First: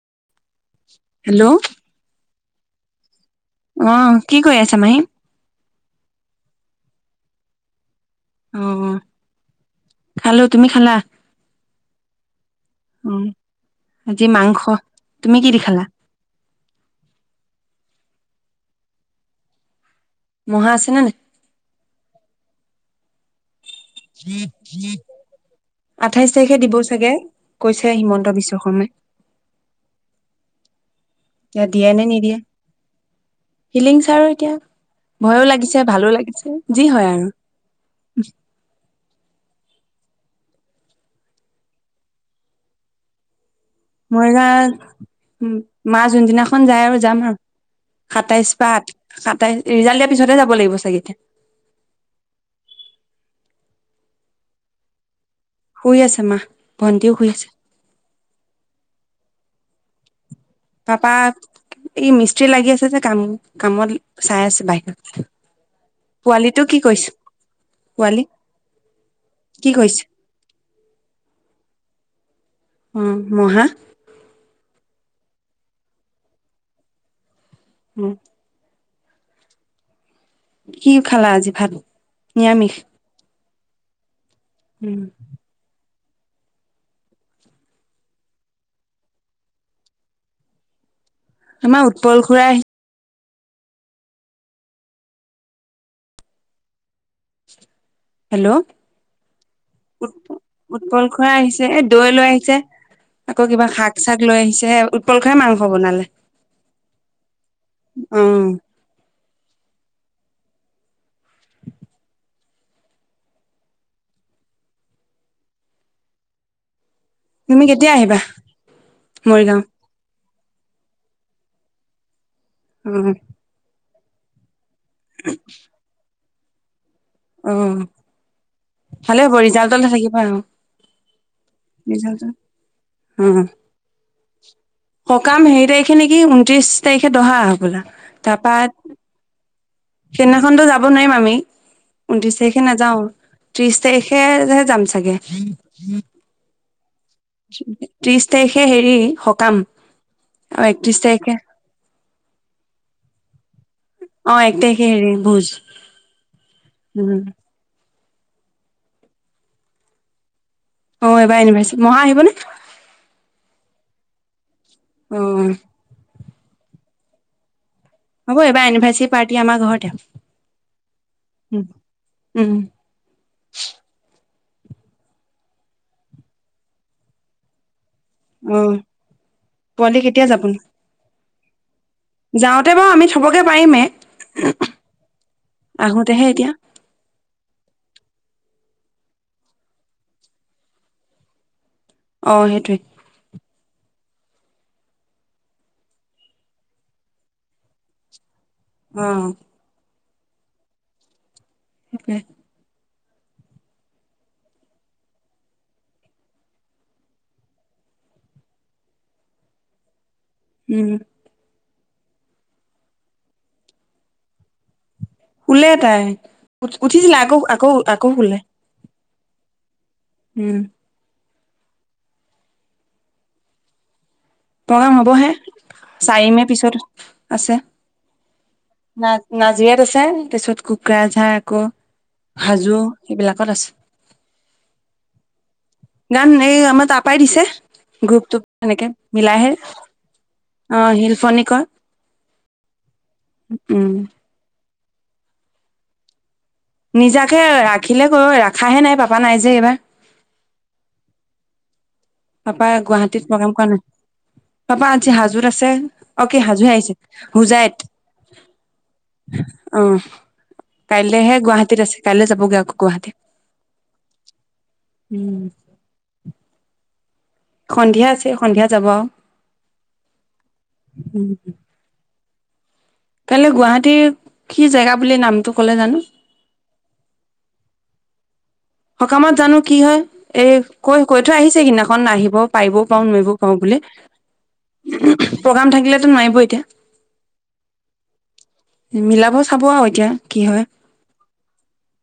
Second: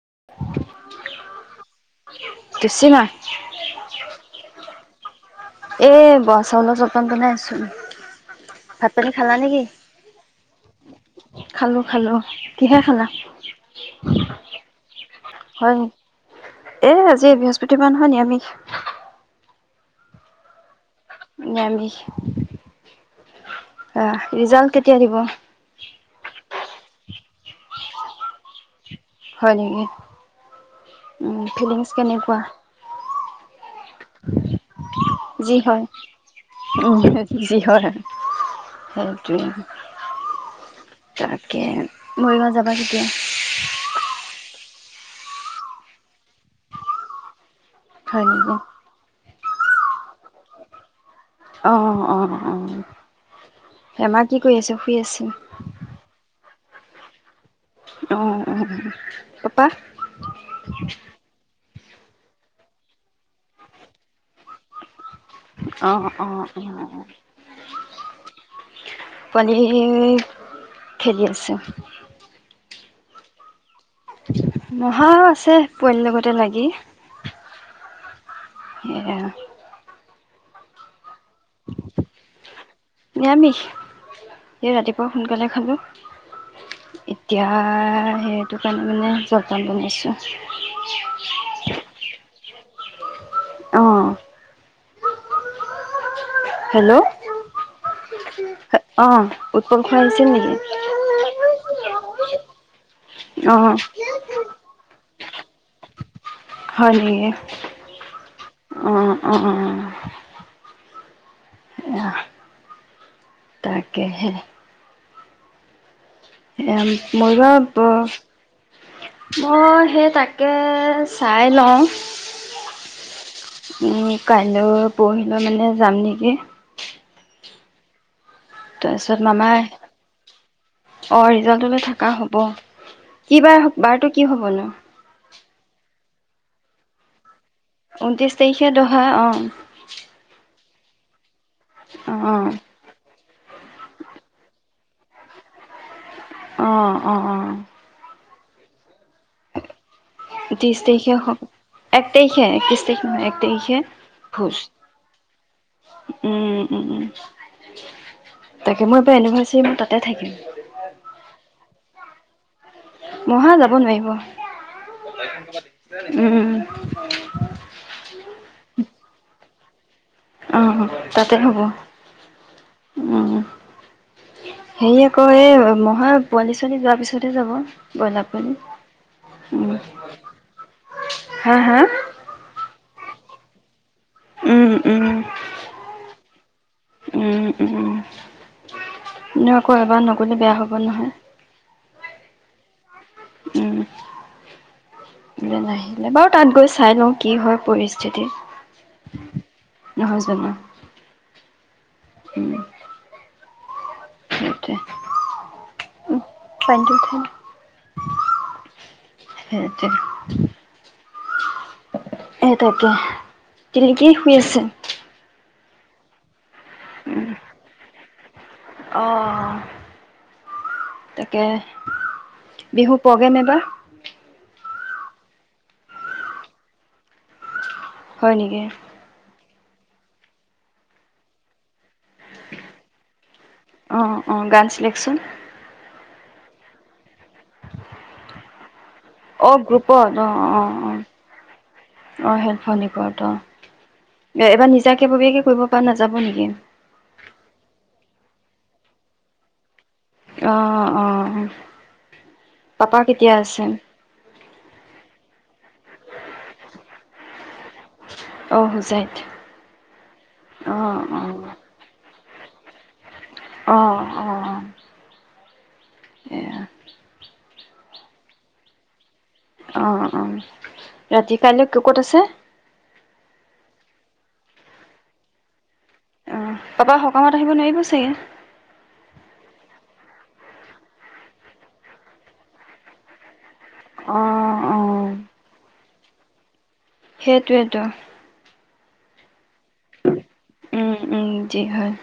[inaudible] Hello টিচিমা অ', কি ক'ৰি আছা মাহী? এ' বৰা চাউলৰ চলপন বনাই আছো। অ ভাত পানী খালা নেকি? খালো তুমি খালা খালো খালো, কিহে খালা? অ আজি মাংস তুমি কি দি হয় খালা এ' আজি বৃহস্পতি বাৰ নহয়? নিৰামিষ। মহা আছে নে নাই! নিৰামিষ। আহ, ৰিজাল্ট কেতিয়া দিব? খে দিব চাগে, কৈছে হিমন্ত বিশ্ব শৰ্মাই। হয় নেকি? এতিয়া দিয়ে ফিলিংছ নে নিদিয়ে কেনেকুৱা? ফিলিংছ আৰু এতিয়া, ভয়ো যি হয় লাগিছে ভালো লাগিছে, যি উম হয় যি হয় আৰু। সেইটোৱে তাকে, মৰিগাঁও যাবা কেতিয়া? মৰিগাঁও ও' মা যোনদিনাখন যায় আৰু যাম আৰু। হয় নেকি সাতাইশ পাত, সাতাইশ ৰিজাল্ট দিয়া পিছতহে যাব লাগিব চাগে এতিয়া অ', অ', অ', হেমা কি কৰি আছে, শুই আছে? শুই আছে মা, ভণ্টিও শুই আছে। অ'- অ, ' পাপা? পাপা ই মিস্ত্ৰী লাগি আছে যে, কাম কামত চাই আছে বাহিৰত। অ'- পোৱালিটো কি অ'-অ', কৰিছে পোৱালি কি পোৱালি কৰিছে? খেলি আছে। ও, মহা? মহা আছে, পোৱালিৰ লগতে লাগি। হু [unintelligible] কি খালা আজি ভাত? নিৰামিষ। [inaudible] এ উম, ৰাতিপুৱা সোনকালে খালো এতিয়া সেইটো কাৰণে মানে জলপান বনাইছোঁ। আমাৰ উৎপল খুৰা আহি অ' হেল্ল' হেল্ল', অঁ উৎপল খুৰা আহিছিল উৎ- নেকি উৎপল খুৰা আহিছে। এই দৈ লৈ আহিছে, আকৌ কিবা অঁ শাক- চাক লৈ আহিছে, উৎপল খুৰাই মাংস বনালে। হয় নেকি অ' অ-অ- অ' আহ তাকেহে। ইয়াম। তুমি মৰিগাওঁত কেতিয়া আহিবা তো', মৰিগাঁও? মই, সেই তাক, তাকে, চাই লওঁ। উম', - উম', -কাইলৈ পৰহিলৈ মানে যাম নেকি। অ', ভালে তাৰপিছত হ'ব মামাই। ৰিজাল্টলে থাকিবা আৰু অ', ৰিজাল্টলে থাকা ৰিজাল্ট হব। কি বাৰ হ', বাৰটো কি? কি হবনো? কাম হেৰী তাৰিখে নেকি ঊনত্ৰিছ তাৰিখে দহা। হ'বলা ঊনত্ৰিশ তাৰপা তাৰিখে দহা অ। সেইদিনাখনতো যাব নোৱাৰিম আমি। অ ঊনত্ৰিশ তাৰিখে নাযাওঁ। ত্ৰিশ তাৰিখে যে যাম চাগে। অ অ। তে', সে, হেৰি, - ত্ৰিশ তাৰিখে স এক তাৰিখে একত্ৰিছ তাৰিখে নহয়। এক তাৰিখে। অ ', ভোজ একেই হে, হেৰি ভোজ। উম উম উম তাকে, মই এইবাৰ এনিভাৰ্চাৰী মই তাতে থাকিম। অ ', এইবাৰ এনিভাৰ্চাৰী মহা আহিবনে? মহা যাব নোৱাৰিব। অ [unintelligible] উম। হ'ব', - এইবাৰ এনিভাৰ্চিত, - পাৰ্টি আমাৰ ঘৰতে। আহ তাতে হ'ব। উম উম উম। হেৰি, আকৌ এই' মহাই পোৱালি-ছোৱালী যোৱাৰ পিছতহে যাব। ব্ৰইলাৰ পোৱালি অ উম পোৱালি কেতিয়া যাবনো? হা ', - হা', যাওঁতে বাৰু আমি থবগে পাৰিমেই। উম উম। এতিয়া উম উম। ন', আকৌ এবাৰ নগলে, বেয়া হব নহয়। অ', সেইটোৱে। উম। ইয়ালে আহিলে, বাৰু তাত গৈ চাই লওঁ কি হয় পৰিস্থিতি। অ', - হয়েছে অ উম সেইটোৱে কাইলৈ ক'ত আছে উম এ তাকে, তিলিকিক শুই আছে। শুলে তাই। উঠিছিলে আকৌ আকৌ আকৌ শুলে। অ উম তাকে, বিহু প্ৰগেম এটা প্ৰগেম হব হে, চাৰি মেৰ পিছত আছে। হ'য় নেকি? না নাজিৰাত আছে। তাৰ পিছত কুকুৰাঝাৰ আঁকৌ হাজো এইবিলাক। অ অ গান চিলেকচোন গান এই আমাৰ তাৰ পৰাই দিছে। গ্ৰুপটোত হেনেকে। অ গ্ৰুপত, অ অ শিল্পনিকৰ অ অ হেফ কৰত উম অ এবাৰ নি নিজা ববিয়াকৈ কৰিব পৰা নাযাব নেকি? নিজাকে ৰাখিলে কৰো। ৰাখাহে নাই, পাপা নাই যে এইবাৰ। অ অ পাপা গুৱাহাটীত কেতিয়া প্ৰগ্ৰেম আছে কৰা নাই। পাপা আজি হাজ অ কি হাজুহে আহিছে হুজাইত, অ হুজাইত অ অ অ কাইলেহে গুৱাহাটীত আছে। কাইলে জাবগৈ আকৌ গুৱাহাটীত। অ, অ উম উম এৰা সন্ধিয়া আজি, সন্ধিয়া যাব আৰু অ অ উম ৰাতি কাইলৈ ক'ত আছে কাইলৈ গুৱাহাটীৰ কি জেগা বুলি নামটো ক'লে জানো অ, পাপা সকামত আহিব নোৱাৰিব চাগে? সকামত জানো কি হয়। এই কৈ, কৈ থৈ আহিছে সিদিনাখন। আহিব পাৰিবও পাৰো নুৱাঁৰিবও পাওঁ বুলি। অ অ প্ৰগ্ৰাম থাকিলে নোৱাৰিব এতিয়া। সেইটোৱেই তো মিলাাবছ উম উম যি হয়।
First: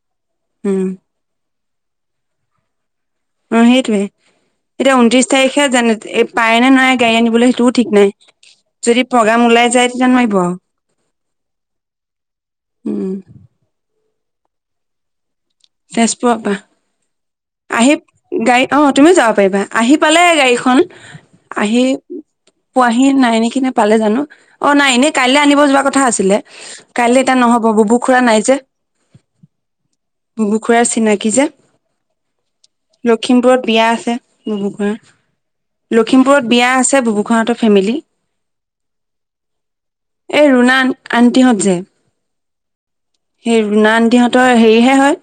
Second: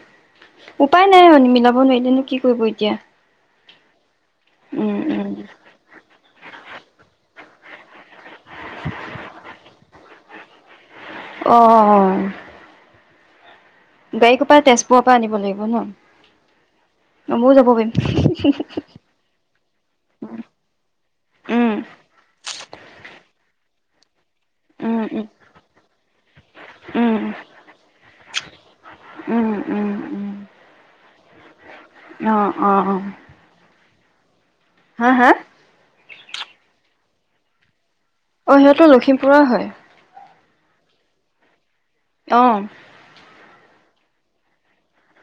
উম উপায় নাই আৰু নিমিলক গৈ মেলি কি কৰিব এতিয়া। অ সেইটোয়ে [inaudible] এতিয়া উম ঊনত্ৰিশ উম তাৰিখে জান পায় নে নাই গাড়ী আনিবলৈ সেইটোও ঠিক নাই। যদি প্ৰগ্ৰাম ওলাই যায়, তেতিয়া নোৱাৰিব আৰু। অ, উম গাড়ী ক'পা তেজপুৰৰ পৰা আনিব লাগিব? ন তেজপুৰৰ পা ময়ো যাব পাৰিম আহি গাড়ী, অ তুমিও যাব পাৰিবা। আহি পালে গাড়ীখন, উম আহি পোৱাহি নাই, নেকি নে পালে জানো? অ' নাই, উম এনেই উম কাইলৈ আনিব যোৱা কথা আছিলে কাইলৈ উম এতিয়া নহ'ব ববু খুৰা নাই যে, উম উম ববু খুুৰাৰ চিনাকি যে। অঁ, অঁ অঁ লখিমপুৰত বিয়া আছে। বুবু খুৰা লখিমপুৰত বিয়া আছে বুবুু খুৱাহঁতৰ ফেমিলি। অ' সেইতো লখিমপুৰৰ হয়। এই ৰুনা আন- আন্টিহঁত যে অঁ হেই ৰুনা আন্টিহঁতৰ হেৰিহে হয়।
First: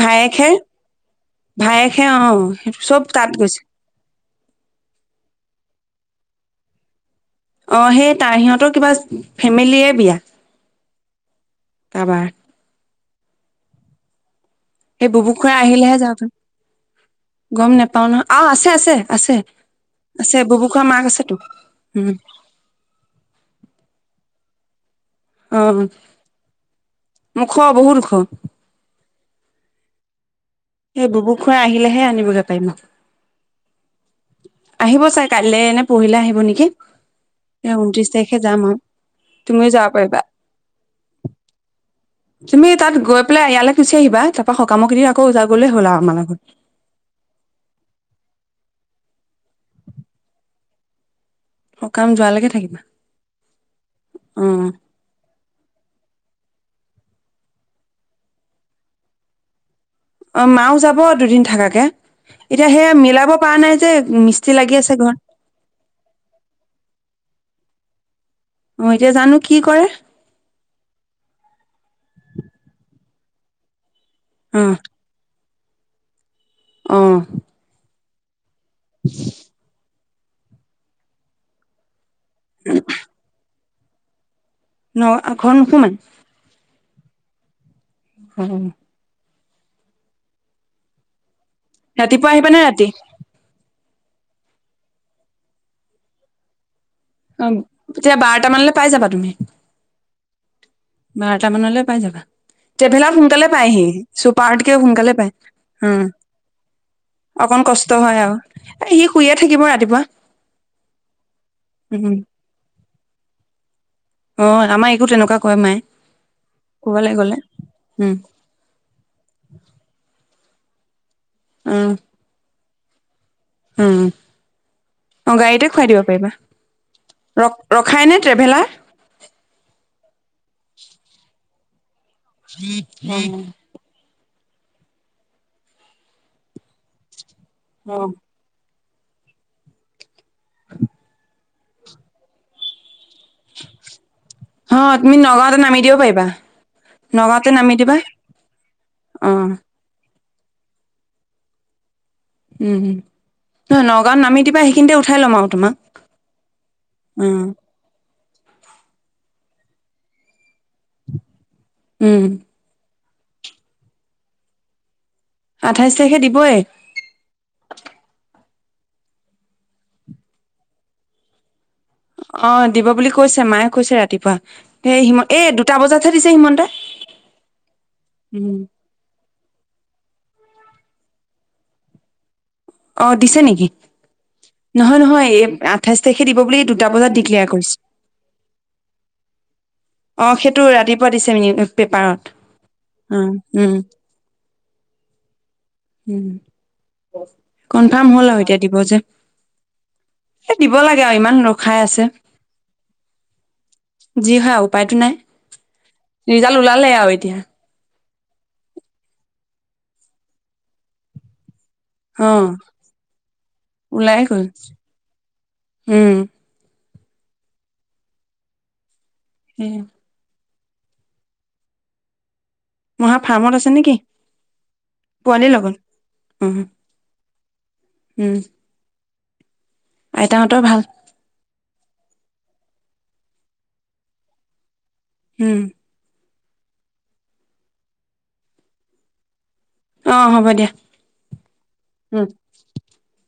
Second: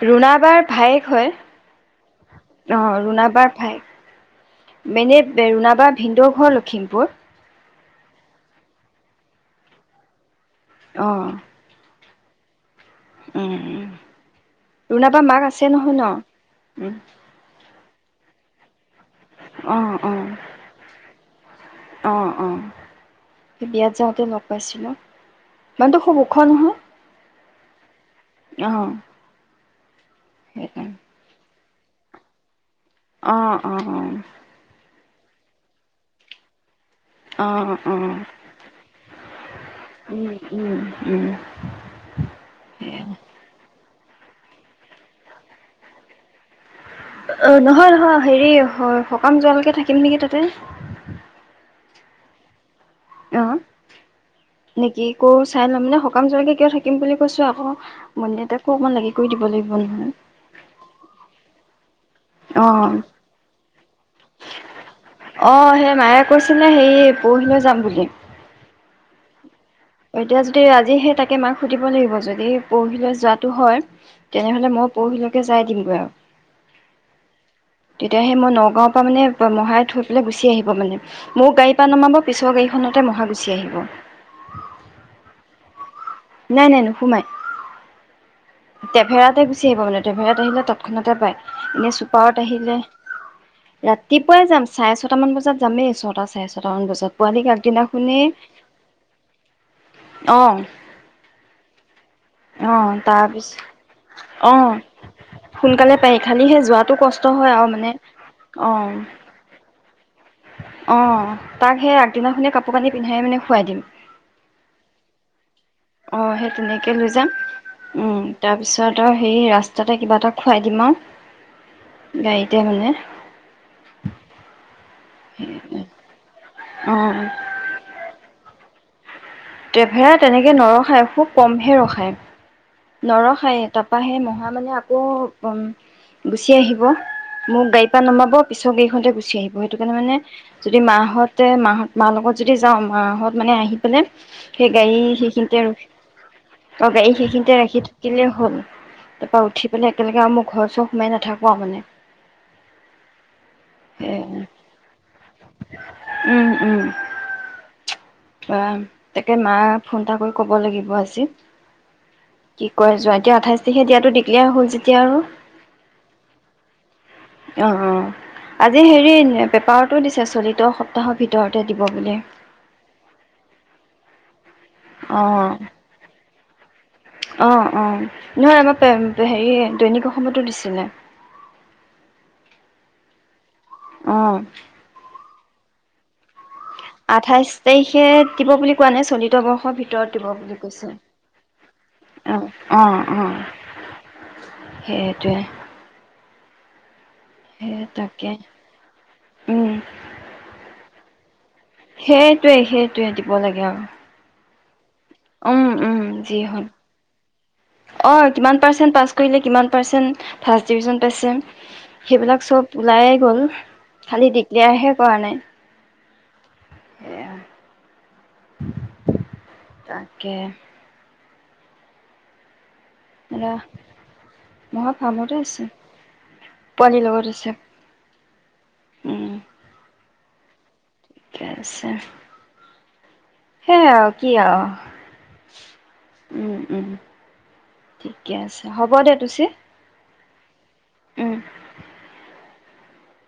ভায়েকহে ৰুণাবাৰ ভায়েক হয়। অ, চব তাত ৰুণাবাৰ গৈছে ভায়েক। মেনেব ৰুণাবাৰ ভিনদ ঘৰ লখিম পুৰ। অঁ, হেই তাৰ সিহঁতৰ কিবা ফেমেলিয়ে বিয়া। অঁ। কাবাৰ। উম, উম। এ ৰুণাবাৰ ববু মাক খুৰা আছে নহয় আহিলেহে ন যাব পাৰিম। গম নেপাও পাওঁ নহয়, আৰু আছে, আছে। আছে, অ অ আছে বুবু খুৱা মাক আছেতো। উম। অ অ পাইছ মানুহটো খুব ওখ নহয়। মুখ বহুত ওখ। সেকানে। তই আহিলেহে আনিবগে পাৰিম আউ। অঁ, অঁ, অঁ। আহিব চাই কাইলে নে প'হিলে আহিব নেকি? অ এ অ অ ঊনত্ৰিশ তাৰিখে যাম আউ। তুমিও যাব পাৰিবা। উম উম উম তুমি তাত গৈ পেলাই ইয়ালে গুচি আহিবা তাপা সকামক কিদিন আকৌ যাবা গ'লেই হ'ল আউ আমাৰ লগত। অ', নহয় নহয় হেৰি সকাম যোৱালৈকে থাকিম নেকি তাতে। অ কাম যোৱালৈকে থাকিবা অ অ নেকি কৌ চাই লম মানে সকাম চলকে কিয় থাকে থাকিম বুলি কৈছো আকৌ মন্দেউতাকো অকমান লাগি কৈ দিব লাগিব নহয় অ মাও যাব দুদিন থাকাকে এতিয়া অ সেয়া মিলাব পৰা নাই যে মিস্ত্ৰী লাগি আছে ঘৰত অ সেই মায়ে কৈছিলে হে পৰহিলৈ যাম বুলি অ এতিয়া জানো কি কৰে এতিয়া যদি আজি সে তাকে মাক সুধিব লাগিব যদি পৰহিলৈ যোৱাটো হয় তেনেহলে মই পঢ়িলো তে যাই দিমগৈ আৰু অঁ তেতিয়াহে মই ন গৰৱৰ পৰা মানে মহাই থ গুচি আহিব মানে মোক গাড়ীৰ পৰা নমাব পিছৰ গাড়খতে মহাগুচি আহিব ন ঘৰত নোসোমাই নাই নাই নো সোমাই অ তেফেৰাতে চি পাব মে ড্ৰেভালত আহিলে তৎক্ষণতে পায় এনেই ৰাতিপুৱা চুপাৰত আহিবা নে আহিলে ৰাতি ৰাতিপুৱাই যাম চাৰে ছটামান বজাত যামেই ছটা চাৰে ছটামান বজাত। পোৱালিক অ এতিয়া আগদিনাখনেই বাৰটা মানলৈ পাই যাবা তুমি আহ বাৰট মানলৈ পাই যাবা ট্ৰেভেলাৰ সোনকালে তাৰপিছত পায় সি অঁ চুপাৰতকেও সোনকালে পায় উ সোনকালে পাৰি খালি সেই যোৱাটো কষ্ট হয় আৰু অকন মানে কষ্ট হয় আৰু অ', এ সি শুইয়ে থাকিব ৰাতিপুৱা অ তাক সেই উম আগদিনাখনে কাপোৰ কানি পিন্ধাই মানে শুৱাই দিম অ আমাৰ একো তেনেকুৱা কয় মায়ে অ সেই তেনেকে ক'বালৈ লৈ যাম গ'লে উম তাৰপিছত আৰু সেই ৰাস্তাতে কিবা এটা খুৱাই দিমা উম আও গাড়ীতে মানে উম। অ', গাড়ীতে খুৱাই দিব পাৰিবা। অ', ৰখাই নে ট্ৰেভেলাৰ? হে তেনেকৈ নৰখায় খুব কমহে ৰখায় নৰসাইে তপাহে মহা মানে আকৌ গুচি আহিব। মোক গাড়ী অ পৰা নমাব পিছ চব এইখনতে গুচিআহিব সেইটোকাৰণে মানে যদি মা হ'ত তে মাহ'ত মাৰ লগত যদি যাওঁ মাহ'ত মানে আহি পেলাই সেই হ গাড়ী তুমি নগাঁওতে সেইখিনিতে নামি ৰখি দিব পাৰিবা আৰু গাড়ী নগাঁওতে সেইখিনিতে নামি ৰাখি দিবা থাকিলে হ'ল। অ তাৰপা উঠি পেলাই একেলগে অৰু মোক [unintelligible] ঘৰ চৰ সোমাই নাথাকো আও মানে। উম উয নহ নগাঁৱত নামি দিবা। সেইখিনিতে উঠাই ল'ম আও তোমাক। অ' অ' তাকে মা ফোন এটা কৰি ক'ব লাগিব আজি। উম কি ক'য় জোঁ এতিয়া আঠাইছ তাৰিখে দিয়াটো ডিক্লেয়াৰ হ'ল যেতিয়া আৰু আঠাইশ তাৰিখে দিবৈ। অ অ। আজি হেৰি পেপাৰটো দিছে চলিত সপ্তাহৰ ভিতৰত অ, দিব বুলি কৈছে, মায়ে কৈছে ৰাতিপুৱা। হেই অ। এই দুটা বজাতহে দিছে হিমন্ত অ' অ' নহয় আমাৰ হেৰি দৈনিক অসমতো দিছে। তনে। [inaudible] অ' দিছে নেকি? নহয় নহয় এই আঠাইছ তাৰখে দিব বুলি দুটা বজাত ডিক্লেয়াৰ আঠাইশ কৰিছে তাৰিখে দিব বুলি কোৱা নাই। চলিত বৰ্ষৰ ভিতৰত অ দিব বুলি সেইটো কৈছে ৰাতিপুৱা দিছে নি পেপাৰত অ' অ' সেইটোৱে। উম [inaudible] সেই কনফাৰ্ম হ'ল তাকে আও এতিয়া। দিব যে এ দিব লাগে। য় ইমান নু সেইটোৱেই সেইটোৱে দিব লাগে আৰু। যি হয় উপায়তো নাই। উম উম যি ৰিজাল্ট হ'ল ওলালে আও এতিয়া। অ' কিমান পাৰ্চেণ্ট পাছ কৰিলে, কিমান পাৰ্চেণ্ট ফাৰ্ষ্ট ডিভিজন পাইছে, অ সেইবিলাক চব ওলাই গ'ল। ওলাই খালি গ'ল দিক্লেয়াৰহে কৰা নাই। উম এয়া সেই [inaudible] তাকে মহা ফাৰ্মত আছে নেকি [unintelligible] মহা ফাৰ্মতে পোৱালিৰ আছে লগত উম পোৱালিৰ লগত আছে উম, উম, আইতাহঁতৰ ভাল? ঠিকে আছে। সেয়ে আৰু কি আৰু। হুম। উম -উম ঠিকে আছে হ'ব দে তুচি। অঁ হ'ব দিয়া। উম। [inaudible]